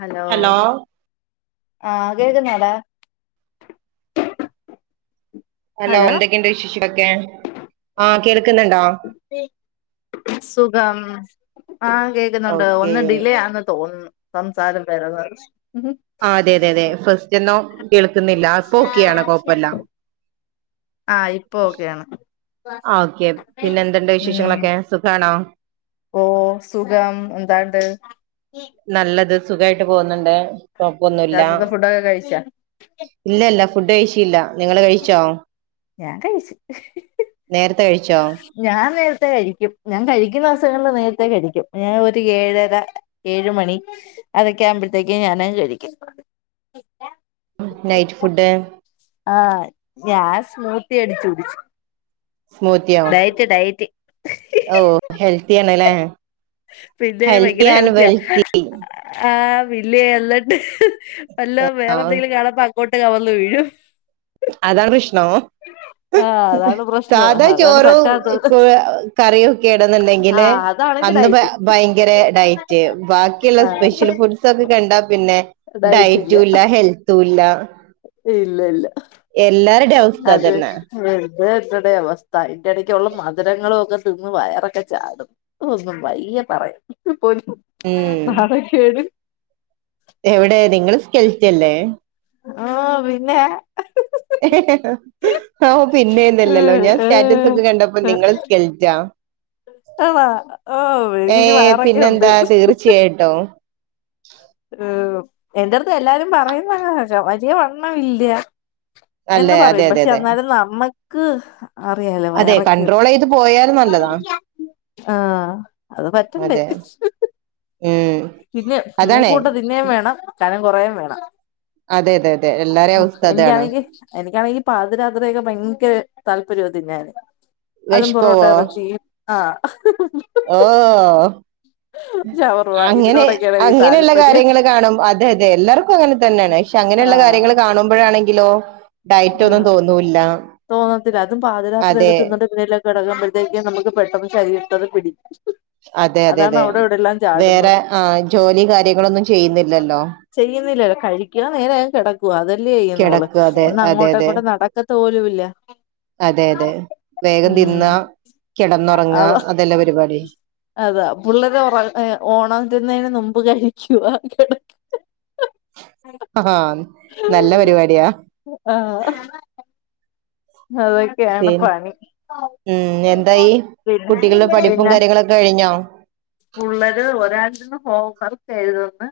Hello ആ കേൾക്കുന്നടാ hello എന്തൊക്കെയണ്ട് വിശേഷക്കെ ആ കേൾക്കുന്നുണ്ടോ സുഖം ആ കേക്കുന്നുണ്ട് ഓക്കേ ഒന്ന് ഡിലേയാന്ന് ന്തോന്ന സംസാരം വരുന്നത് ആ അതെ അതെ അതെ ഫസ്റ്റ്ന്നോ കേൾക്കുന്നില്ല അപ്പൊക്കെയാണ് കൊഴപ്പല്ല ആഹ് ഇപ്പൊ ഓക്കെയാണ് ആ ഓക്കെ പിന്നെ എന്ത്‌ണ്ട് ഉം വിശേഷങ്ങളൊക്കെ സുഖാണോ ഓ സുഖം എന്താണ്ട് നല്ലത് സുഖായിട്ട് പോകുന്നുണ്ട് തപ്പൊന്നുമല്ല രാത്രിത്തെ ഫുഡൊക്കെ കഴിച്ചാ ഇല്ലല്ല ഫുഡ് കഴിച്ചില്ല നിങ്ങള് കഴിച്ചോ ഞാൻ കഴിച്ചു നേരത്തെ കഴിച്ചോ ഞാൻ നേരത്തെ കഴിക്കും ഞാൻ കഴിക്കുന്ന ദിവസങ്ങളിൽ നേര ഇടിക്കും ഞാൻ ഒരു ഏഴര ഏഴ മണി അതൊക്കെ ആമ്പോഴത്തേക്ക് ഞാൻ കഴിക്കും നൈറ്റ് ഫുഡ് ആഞാൻ സ്മൂത്തി അടിച്ചു കുടിച്ചു സ്മൂത്തിയോ ഡയറ്റ് ഡയറ്റ് ഓ ഹെൽത്തി ആണല്ലേ പിന്നെ ഹെൽത്തി ഭയങ്കര ആൻഡ് ഹെൽത്തിആ വെൽത്തി വില്ലയ അല്ലിട്ടണ്ട് എല്ല വേറെ ആഹ് എന്തെങ്കിലും കാണപ്പ അങ്ങോട്ട് കവന്ന വീഴു അതാണ് കൃഷ്ണ ആഹ് അതാണ് പ്രശ്നം സാധാ അതാണ് ചോറും പറ്റാത്തത് കറിയും ഒക്കെ ഏണന്നുണ്ടങ്കിൽ ആഹ് അതാണെങ്കി അന്ന് ഡയറ്റ്. ഭയങ്കര ഡയറ്റ് ബാക്കിയുള്ള സ്പെഷ്യൽ ആഹ് ഫുഡ്സ് ഒക്കെ കണ്ടാ പിന്നെ ഡയറ്റും ഇല്ല ഹെൽത്തും ഇല്ല ഇല്ല ഇല്ല എല്ലാരുടെയും അവസ്ഥ അത [unintelligible] അതന്നെ [unintelligible] അവസ്ഥ അന്റെ ഇടയ്ക്കുള്ള മധുരങ്ങളും ഒക്കെ തിന്ന് വയറൊക്കെ ചാടും ഒന്നും വൈ [unintelligible] ഉം നാണകേട് എവിടെ നിങ്ങള് സ്കെൽറ്റല്ലെ ആ പിന്നെ ആ പിന്നെന്നല്ലല്ലോ ഏഹ് ഞാൻ സ്റ്റാറ്റസ് ഒക്കെ കണ്ടപ്പോ ഏഹ് നിങ്ങള് സ്കൽറ്റാ ആണോ ഓ ഏ എനിക്കിച്ചി വയറൊക്കെ ഉണ്ട് പിന്നെന്താ തീർച്ചയായിട്ടും ഏ എന്റെടുത്ത് എല്ലാരും പറയുന്നങ്ങച്ച വലിയ വണ്ണം ഇല്ല എന്ന് അല്ലെ അതെ പറയും അതെ പക്ഷെ അതെ എന്നാലും നമ്മക്ക് അറിയല്ലേ അതെ കൺട്രോൾ വയറൊക്കെയുണ്ട് ചെയ്ത് പോയാൽ നല്ലതാ ആ അത് പറ്റണ്ടേ അതെ ഉം പിന്നെ അതാണേ മൂക്കുമുട്ടെ തിന്നേ വേണം കനം കുറേം വേണം അതെ അതെ അതെ എല്ലാരേം ആ അവസ്ഥ അതാണ് എനിക്കാണെങ്കിൽ എനി [unintelligible] പാതിരാത്രയൊക്കെ ഭയങ്കര താല്പര്യ തിന്നാൻ അതും പൊറോട്ട ഇറച്ചിയും ആ ആ ഷവർമ്മ അങ്ങനെ ഇതിനോടൊക്കെയാണ് എനിക്ക് അങ്ങനെയുള്ള താല്പര്യം കാര്യങ്ങൾ കാണും അതെ അതെ എല്ലാവർക്കും അങ്ങനെ തന്നെയാണ് പക്ഷെ അങ്ങനെയുള്ള കാര്യങ്ങൾ കാണുമ്പോഴാണെ ങ്കിലോ ആഹ തോന്നത്തില്ല അതും പാതിരാത്രിയൊക്കെ അതെ തിന്നിട്ട് എന്തേലും കിടക്കുമ്പോഴത്തേക്കും നമുക്ക് പെട്ടെന്ന് ശരീരത്തത് പിടിക്കും അതെ അതെ അതാണ് അതെ അവിടെ ഇവിടെല്ലാം വേറെ ചാടുന്നത് ആ ജോലി കാര്യങ്ങളൊന്നും ചെയ്യുന്നില്ലല്ലോ ചെയ്യുന്നില്ലല്ലോ കഴിക്കുക നേരെ കിടക്കുവ അതല്ലേ ചെയ്യുന്നോള് കിടക്കുക അതെ ഒന്ന് അതെ അങ്ങോട്ടും അതെ അങ്ങോട്ടും നടക്കത്ത പോലുംല്ല അതെ അതെ വേഗം തിന്ന കിടന്നുറങ്ങാ അവ അതല്ലേ പരിപാടി അതാ പുള്ളരെ ഉറ ഒണരുന്നതിനു മുമ്പ് കഴിക്കുവാ കിട ആഹ നല്ല പരിപാടിയാ ആഹ പിന്നെ ഉം എന്തായി കുട്ടികളുടെ പഠിപ്പും കാര്യങ്ങളൊക്കെ കഴിഞ്ഞോ പുള്ളര് ഒരാള് ഇരുന്ന് ഹോം വർക്ക്‌ എഴുതുന്ന്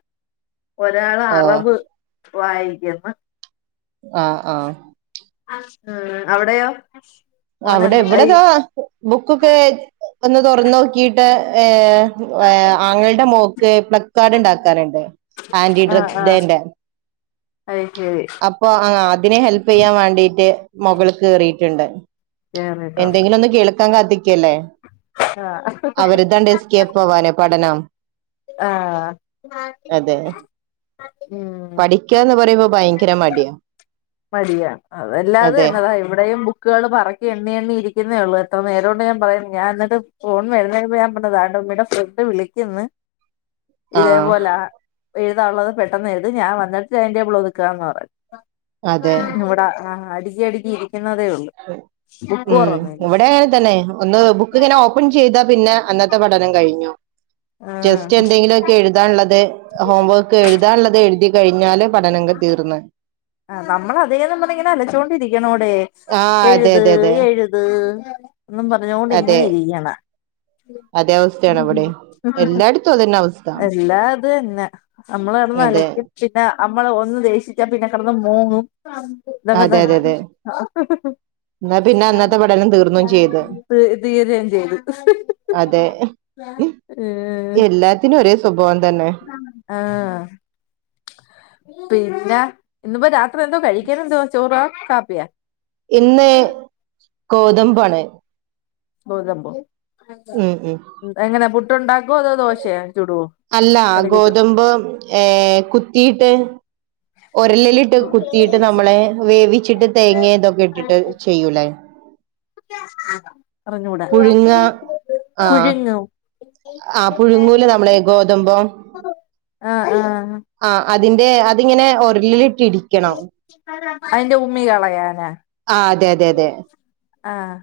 ഒരാള് ഓ അറബ് വായിക്കുന്നു ആഹ ആഹ ഉം അവിടെയോ അവിടെ മോനുണ്ട് അയ് ഇവിടെതാ ബുക്കൊക്കെ ഒന്ന് തുറന്ന് നോക്കിയിട്ട് ഏ ആങ്ങളുടെ മോൾക്ക് പ്ലക്കാർഡ് ഉണ്ടാക്കാനുണ്ട് ആന്റി ആഹ് ഡ്രഗ്സ് ആഹ് ഡേന്റെ അയ് ശരി അപ്പൊ അതിനെ ഹെല്പ് ചെയ്യാൻ വേണ്ടീട്ട് മകൾ കേറീയിട്ടുണ്ട് കേറിട്ടുണ്ട് എന്തെങ്കിലും ഒന്ന് കേൾക്കാൻ കാത്തിക്കല്ലേ ആഹ് അവര്താണ്ട് എസ്കേപ്പ് ആവാനെ പഠനം ആഹ പഠിക്കന്ന് പറയുമ്പോ ഭയങ്കര മടിയാ മടിയാണ് അതെല്ലാം അത് അതെ തന്നെ ദാ ഇവിടെയും ബുക്കുകൾ പറക്കി എണ്ണി എണ്ണി ഇരിക്കുന്നേള്ളൂ എത്ര നേരം കൊണ്ട് ഞാൻ പറയുന്നത് ഞാൻ എന്നിട്ട് ഫോൺ വരുന്ന മുമ്പ് ഞാൻ പറഞ്ഞതാ ഫ്രണ്ട് വിളിക്കന്ന് ആഹ് ഇതേപോലെ പെട്ടെന്ന്എഴുതു ഞാൻ വന്നിട്ട് ടൈം ടേബിൾ ഒതുക്കാന്ന് പറഞ്ഞു അതെ [inaudible] ഉള്ളൂ ബുക്ക് ഉം തുറന്നില്ല ഇവിടെഇത് തന്നെ ഒന്ന ബുക്ക് ഇങ്ങനെ ഓപ്പൺ ചെയ്താ പിന്നെ അന്നത്തെ പഠനം കഴിഞ്ഞു ആഹ് ജെസ്റ്റ് എന്തെങ്കിലും ഒക്കെ എഴുതാനുള്ളത് ഹോം വർക്ക് എഴുതാനുള്ളത് എഴുതി കഴി ഞ്ഞാല് പഠനം തീർന്ന് ആ നമ്മൾ അതേന്ന് പറഞ്ഞു ഇങ്ങനെ അലച്ചൊണ്ടിരിക്കണോടെ ആഹ് അതെ എഴുത് അതെ അതെ എഴുത് എന്നും പറഞ്ഞൊണ്ട് അതെ ഇങ്ങനെ ഇരിക്കണം അതെ അവസ്ഥയാണ് ഇവിടെ എല്ലായിടത്തും അതന്നെ അവസ്ഥ എല്ലാ അത് തന്നെ നമ്മളകിടന്ന് അതെ അലക്കും പിന്നെ നമ്മള് ഒന്ന് ദേഷിച്ച പിന്നെ മോങ്ങും ഇതൊക്കെ അതെ അതെ തന്നെ അതെ എന്നാ പിന്നെ അന്നത്തെ പഠനം തീർന്നും ചെയ്ത് തീരെയും ചെയ്തു അതെ എല്ലാത്തിനും ഒരേ സ്വഭാവം തന്നെ ആഹ പിന്നെ ഇനിപ്പ രാത്രി എന്തോ കഴിക്കൻ എന്തോ ചോറാ കാപ്പിയാ ഇന്ന് ഗോതമ്പ് ആണ് ഗോതമ്പോ ഉം എങ്ങനാ പുട്ടുണ്ടാക്കോ അതോ ദോശയൊ അല്ല ഗോതമ്പ് കുത്തിയിട്ട് ഉരലിലിട്ട് കുത്തിയിട്ട് നമ്മളെ വേവിച്ചിട്ട് തേങ്ങ ഇതൊക്കെ ഇട്ടിട്ട് ചെയ്യൂലേ അറിഞ്ഞൂടാ പുഴുങ്ങ പുഴുങ്ങും ആഹ പുഴുങ്ങൂലെ നമ്മളെ ഗോതമ്പ് ആഹ് ആഹ് ആ അതിന്റെ അതിങ്ങനെ ഒരലിൽ ഇട്ടു അതിന്റെ ഉമ്മി കളയാനാ ആ അതെ അതെ അതെ ആഹ്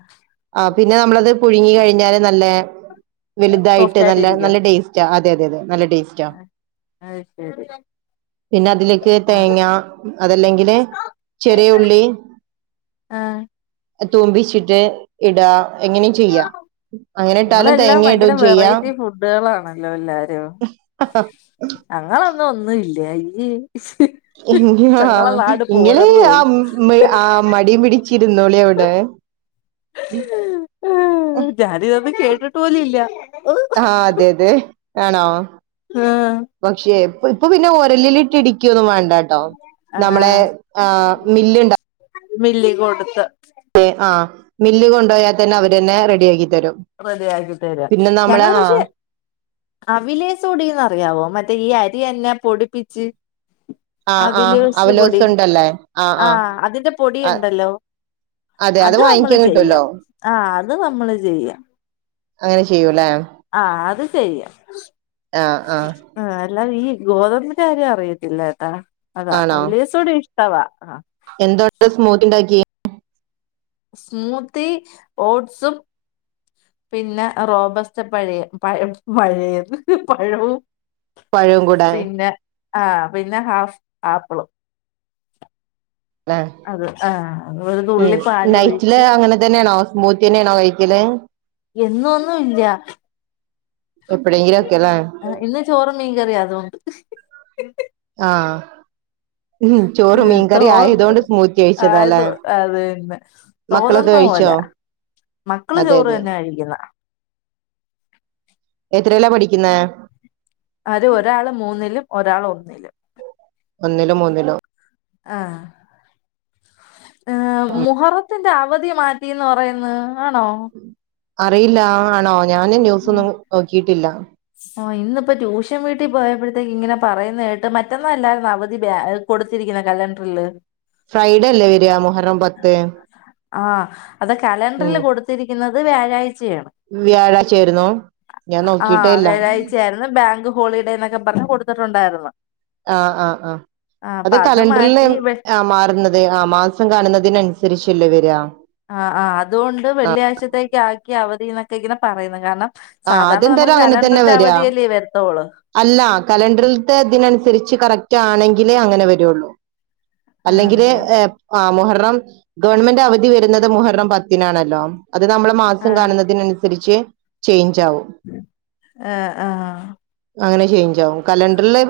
ആ പിന്നെ നമ്മളത് പുഴുങ്ങി കഴി പില് നല്ല വലുതായിട്ട് സോഫ്റ്റ് ആയിട്ട് നല്ല ഇരിക്കോ നല്ല ടേസ്റ്റ് അതെ അതെ അതെ നല്ല ടേസ്റ്റാ ഉ പിന്നെ അതിലേക്ക് തേങ്ങ അതല്ലെങ്കില് ചെറിയള്ളി ആഹ് തോ്പിച്ചിട്ട് ഇടാ എങ്ങനെയും ചെയ്യാം അങ്ങനെ ഇട്ടാലും നിങ്ങളെല്ലാം തേങ്ങ ഇടയും ചെയ്യാം ല്ലോല്ലാരോ അങ്ങളൊന്നും ഒന്നുംല്ലയ ഇങ്ങെ പോരെന്ന് ആ തോന്നുന്നു ആ മടിയും പിടിച്ചിരുന്നോളെ അവിടെ [inaudible] ജാാനതന്നും കേട്ടിട്ട് പോലല്ല ആഹ അതെ അതെ ആണോ ആഹ് പക്ഷേ ഇപ്പൊ പിന്നെ ഒരലിലിട്ട് ഇടിക്കൊന്നും വേണ്ടട്ടോ നമ്മളെ ആഹ് ആ മില്ലുണ്ട മില്ലി കൊടുത്ത് മില്ല് കൊണ്ടപ പോയാൽ തന്നെ അവര്ന്നെ റെഡിയ ആി് തി ആക്കി തരാ ഞങ്ങള് ആഹ് പക്ഷെ അവിലേസൊടിന്ന്റിയാവോ മറ്റേ ഈ അരി എന്ന എന്നെ പൊടിപ്പിച്ച് ആ ആഹ് ആഹ് ബിലൂസ് അവലോസ് പൊടി ഉണ്ടല്ലേ ആഹ് ആഹ് ആഹ അതിന്റെ പൊടി ആഹ് ഉണ്ടല്ലോ അതെ അത് നമ്മള് വാങ്ങിക്കാൻ കിട്ടുവല്ലോ ചെയ്യാം ആ അത് നമ്മള് ചെയ്യാം അങ്ങനെ ചെയ്യൂ അല്ലെ ആഹ അത് ചെയ്യാം ആഹ് ആഹ് ആ എല്ലാം ഈ ഗോതമ്പന്റെ കാര്യം അറിയത്തില്ല ഏട്ടാ അതാ അിലേസോട് ഇഷ്ടവാ ആ എന്താണ്ട സ്മൂത്ത്ണ്ടാക്കിയ സ്മൂതി ഓട്സും പിന്നെ റോബസ്റ്റ പഴയ പഴ പഴയ പഴവും പഴവും കൂടെ പിന്നെ ആഹ പിന്നെ ഹാഫ് ആാപ്പിളും അ ആഹ് ഒരു ഉ തുള്ളി പാല് നൈറ്റില് ഒഴിച്ച് അങ്ങനെ തന്നെയാണ് അവസ്ഥ മൂത്തിീനെയണോ കഴിക്കല എന്നൊന്നും ഇല്ല എപ്പോഴെങ്കിലും ഒക്കെല്ലേ ആ ഇന്ന് ചോറും മീൻകറിിയ അതൊണ്ട് ആഹ തോന്ന് ആയതുകൊണ്ട് സ്മൂത്തി കഴിച്ചതാല്ലേ ആയത്ോ അതന്നെ മക്കളൊക്കെ തോന്നുന്ന കഴിച്ചോ ല മക്കള് അതെ ചോറ് അതെ തന്നെ കഴിക്കുന്ന എത്രയല്ലാ പഠിക്കുന്ന അവര് ഒരാള് മൂന്നിലും ഒരാൾ ഒന്നിലും ഒന്നിലോ മൂന്നിലോ ആഹ ഏർ മുഹറത്തിന്റെ അവധി മാറ്റിന്ന് പറയുന്ന ആണോ അറിയില്ല ആണോ ഞാന് ന്യൂസൊന്നും നോക്കിയിട്ടില്ല ആ ഇന്നിപ്പ ട്യൂഷൻ വീട്ടിൽ പോയപ്പെ ഇങ്ങനെ പറയുന്ന കേട്ട് മറ്റന്നാ അല്ലാരരുന്ന അവധി കൊടുത്തിരിക്കുന്ന കലണ്ടറിില് ഫ്രൈഡ അല്ലേ വരിക മോഹറം പത്ത് ആ അത് കലണ്ടറിൽ കൊടുത്തിരിക്കുന്നത് വ്യാഴാഴ്ച വ്യാഴാഴ്ച്ചായിരുന്നു ആഹ വ്യാഴാഴ്ചയായിരുന്നു ബാങ്ക് ഹോളിഡേ എന്നൊക്കെ പറഞ്ഞഞ് കൊടുത്തിട്ടുണ്ടായിരുന്നു ആഹ ആഹ ആഹ ആഹ് അത അപ്പൊ അത് കലണ്ടറിൽ മാറ്റി വെ ആ മാറുന്നത് ആ മാസം കാണുന്നതിനനുസരിച്ചല്ലേ വരാ അവധി എന്നൊക്കെ ഇങ്ങനെ പറയുന്നു കാരണം ആ സാധാരണ നമുക്ക് അതെന്തായാലും അങ്ങനെ തന്നെ കലണ്ടറിന്റെ വരിക അവധിയല്ലേ വരുത്തുള്ളൂ അല്ല കലണ്ടറി ഇതിനനുസരിച്ച് കറക്റ്റ് ആണെങ്കിലേ അങ്ങനെ വരുുള്ളു അല്ലെങ്കില് ആണല്ലേ ആ മോഹർണം ഗവൺമെന്റ് അവധി വരുന്നത് മോഹറം പത്തിനാണല്ലോ അത് നമ്മെ മാസം കാണുന്നതിനനുസരിച്ച് ചേഞ്ച് ആവും ആഹ ആഹ അങ്ങനെ ചെയേഞ്ചാവും കലണ്ടറിില്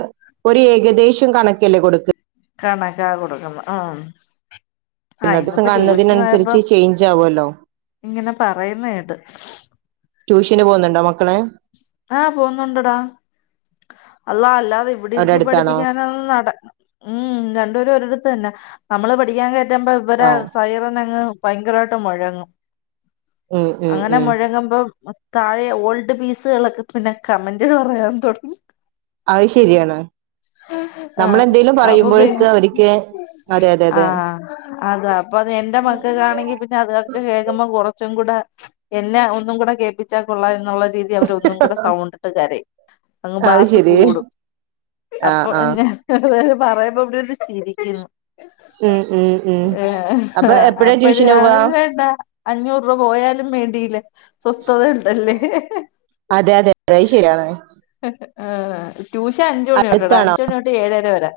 ഒരു ഏകദേശം കണക്കല്ലേ കൊടുക്ക കണക്കാ കൊടുക്കുന്നു ആ ആ ദിവസം ഇന്നപ്പോ ട്യൂഷന് കാണുന്നതിനനുസരിച്ച് പോയപ്പമം ചേഞ്ച് ആവുമല്ലോ ഇങ്ങനെ പറയുന്നട്ട് ട്യൂഷന് പോകുന്നുണ്ടോ മക്കളെ ആഹ പോുന്നുണ്ടടാ [unintelligible] അല്ല അല്ലാതെ ഇവിടെ അവിടെ ഇരുത്തി അടുത്താണോ പഠിപ്പിക്കാന നട ഉം രണ്ടുപേരും ഒരിടത്ത്ു തന്നെ നമ്മള് പഠിക്കാൻ കയറ്റുമ്പ ഇവരെ ആ സൈറിന്നങ്ങ് ഭയങ്കരമായിട്ട് മുഴങ്ങും ഉം ഉം അങ്ങനെ ഉം മുഴങ്ങുമ്പോ താഴെ ഓൾഡ് പീസുകളൊക്കെ പിന്നെ കമന്റുകൾ പറയാൻ തുടങ്ങി അത് ശരിയാണ് നമ്മൾെന്തേലും പറയുമ്പോഴക്ക് അവർക്ക് അതെ അതെ അതെ ആഹ അതാ! അപ്പൊ അത് എന്റെ മക്കകാണെങ്കി പിന്നെ അതൊക്കെ കേൾക്കുമ്പകുറച്ച് കുച്ചും കൂടെ എന്നെ ഒന്നും കൂടെ കേൾപ്പിച്ചാൽ കൊള്ള- എന്നുള്ള രീതി അവര ഒന്നും കൂടെ സൗണ്ടിട്ട് കരയും. അത് അങ്ബാസ് ശരി കൂടും ആ അപ്പൊ ആ ഞ- പേര് പറയുമ്പോ എവിടെത് ചിരിക്കു ഉം ഉം ഉം ഏ അപ്പൊ എപ്പഴാ അപ്പഴ ട്യൂഷന് ഞാൻ പോവാ വേണ്ട അഞ്ഞൂറ് രൂപ പോയ- ന്നാലുംവേണ്ടയില്ല സ്വസ്ഥത ഉണ്ടല്ലേ അതെ അതെ അതഐ ശരിയയാാണ് ഏ ട്യൂഷൻ അഞ്ച് മണി തൊട്ടാടാ അടുത്താണോ അഞ്ച് മണി തൊട്ട് ഏഴര വരെ!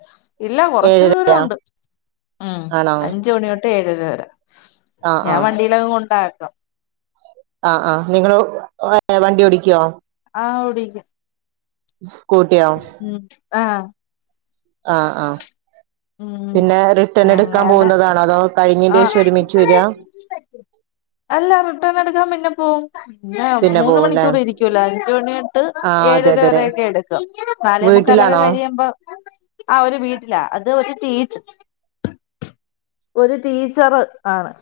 ഇല്ല കൊറച്ചു ഏഴര ദൂരമുണ്ട്. ഉം. ആണോ അഞ്ച മണി തൊട്ട്ഏഴര വരെ! ആഹ് ഞാൻ വണ്ടിയിലങ്ങ് കൊണ്ടാക്കും. ആ ആ നിങ്ങള് ഓടിക്കുവോ? ആഹ് ഓടിക്കും! ഫു ഉം ആഹ്! ആ ആഹ്! ഉം പിന്നെ റിട്ടേൺ എടുക്കാൻ അങ്ങനെ പോകുന്നതാണോ? അതോ കഴിഞെൻ്റെ ആഹ് ശേഷം ഒരുമിച്ച് വരിക? അല്ല റിട്ടേൺ എടുക്കാൻ പിന്നെ പോവും. പിന്നെ മൂന്നു മണിക്കൂർ ഇരിക്കൂല്ലോ. അഞ്ച് മണി തൊട്ട്! ആഹ് അതെ ഏഴര അതെ അതെ വരൊക്കെ എടുക്കും. നാലേ മുക്കാലൊക്കെ വീട്ടിലാണോ കഴിയുമ്പോ ആ ഒരു വീട്ടിലാ! ഇത് ഒരു ടീച്ച്ഒരു ടീച്ചർ ആണ്.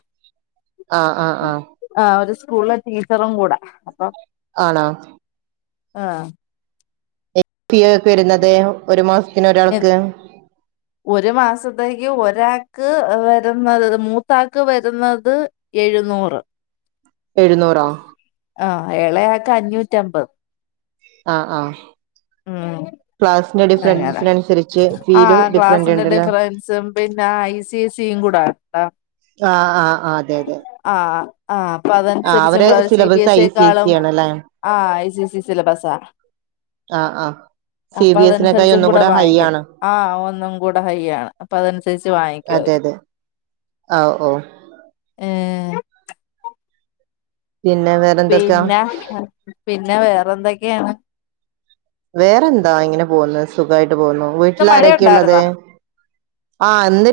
ആഹ ആഹ ആഹ്! ആ ഒരു സ്കൂളിലെ ടീച്ചറും കൂടെ അപ്പൊ? ആണോ? ആഹ്! ഫിയ ഒക്കെ വരുന്നത് ഒരു മാസത്തിന് ഒരാൾക്ക്! ഒരു മാസത്തേക്ക് ഒരാക്ക് വരുന്നത് മൂത്താക്ക് വരുന്നത്! ഇരുന്നൂറ് എഴുന്നൂറാ? ആഹ്! ഇളയാക്കെ അഞ്ഞൂറ്റ അമ്പത്.. ആ ആഹ് പാസ്. ആ ഡിഫറന്റ് ക്ലാസിന്റെ ഉണ്ടല്ലേ ഡിഫറൻസും പിന്ന ഐ സി എ സി ബുടാ താ! ആ ആഹ് ആ് അതെ അതെ! ആഹ് ആഹ് അപ്പൊ ആഹ് അതനുസരിച്ചും അവരെ കൂടാ C B A syllabus C I S യെക്കാളും ഇ ആണല്ലേ ആ ഐ സി എസി സിലബസ് ആപ ആഹ് ആഹ് സിവിയസ്! ആ ഒന്നും കൂടെ ഹൈ ആണ് അതനുസരിച്ചും കൂടെ വാങ്ങിക്കാം അനുസരിച്ച് വാങ്ങിക്കും അതെ അവര് അതെ ആഹ് ഓ ഏ പിന്നെ വേറെന്തൊക്കാ പിന്നെ പിന്നെ വേറെന്തൊക്കെയാണ്? വേറെന്താ ഇങ്ങനെ പോകുന്നു. സുഖായിട്ട് പോകുന്നു. ഇന്ന് വീട്ടിലാ രൊക്കെയള്ളത്? മഴയുണ്ടായിരുന്നോ ആ ഇന്ന്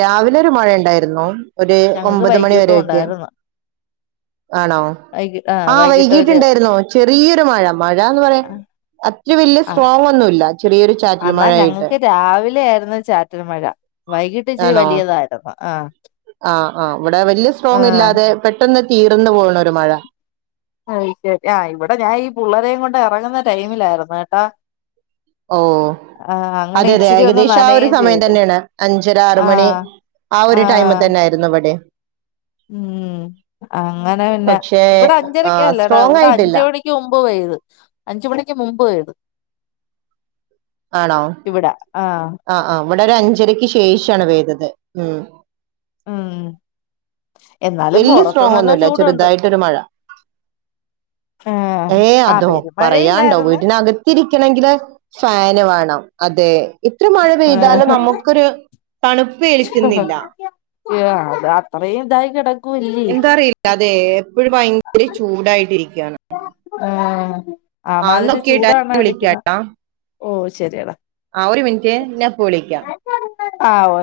രാവിലെ ഒരു മഴയ ഉണ്ടായിരുന്നു. ഒരു ഞങ്ങക്ക് ഒമ്പത് മണി വൈകിട്ടും വരെക്കും ഉണ്ടായിരുന്നു ആണോ? വൈകി ആഹ് ആഹ വൈകിട്ട് ഒരു വൈകിട്ടുണ്ടായിരുന്നു ചെറിയൊരു മഴ. മഴാന്ന് പറയാ അത്ര വലിയ ആഹ് സ്ട്രോങ് ഒന്നുമല്ല. ചെറിയൊരു ചാറ്റില് മഴ ആയിട്ടു. ന്ന് ചാറ്റൽ മഴ! വൈകിട്ട് ഇച്ചിരി ആണോ? വലിയതായിരുന്നു ആഹ് ആ ആ് ഇവിടെ വലിയ സ്ട്രോങ് ആഹ് ഇല്ലാതെ പെട്ടെന്ന്! തീർന്നു പോണ ഒരു മഴ. ആ ശരി! ആ് ഇവിടെ ഞാൻ ഈ പിള്ളരേയും കൊണ്ട് ഇറങ്ങുന്ന ടൈമിലായിരുന്നു ട്ടാ ഓ! അതെ അതെ ഇച്ചിരി ഒന്ന് ഏകദേശം ആ ഒരു നനയും സമയം ചെയ്ത് തന്നെയാണ്. അഞ്ചര ആറു മണി! ആഹ് ആ ഒരു ടൈമി ആഹ് തന്നെ ആായിരുന്നു ഇവിടെ! ഉം അങ്ങനെ പിന്നെ പക്ഷേ ഇവിടെ ആ അഞ്ചരക്കല്ലേ എടാ സ്ട്രോങ് ഇവിടെ അഞ്ച ആയിട്ടില്ല മണിക്ക് മുമ്പ് പോയത് അഞ്ച മണിക്ക് മുമ്പ് എത് ഇവിടെ ആഹ അവിടെ ഒരു അഞ്ചരയ്ക്ക് ശേഷാണ് പെയ്തത് ഉം ഉം എന്നാലും വലയ പൊറത്ത് സ്ട്രോങ് നല്ല ഒന്നുമല്ല ചൂടുണ്ട് ചെറുതായിട്ടൊരു മഴ ആഹ് ഏ ആഹ് അതോ പറയാണ്ടോ പെരുമഴയില്ലായിരുന്നു വീട്ടിനകത്തിരിക്കണമെങ്കില് വ അതെ ഇ മഴ പെയ്താലും ആഹ് നമുക്കൊരു തണു കേളിക്കുന്നില്ല അത് അത്രയും ഇതായി കിട എന്താ അറിയില്ല അതെ എപ്പഴും ഭയങ്കര ചൂടായിട്ടിരിക്കയാണ് ആ ആമാതിരി ഓക്കെ ഏട്ടാ ചൂടാണ ഞാൻ അടിക്കുന്നത് വിളിക്കാട്ടാ ഓ ശരിയടാ ആ ഒരു മിനിറ്റ് ഞാപ്പ വിളിക്കാം ആവ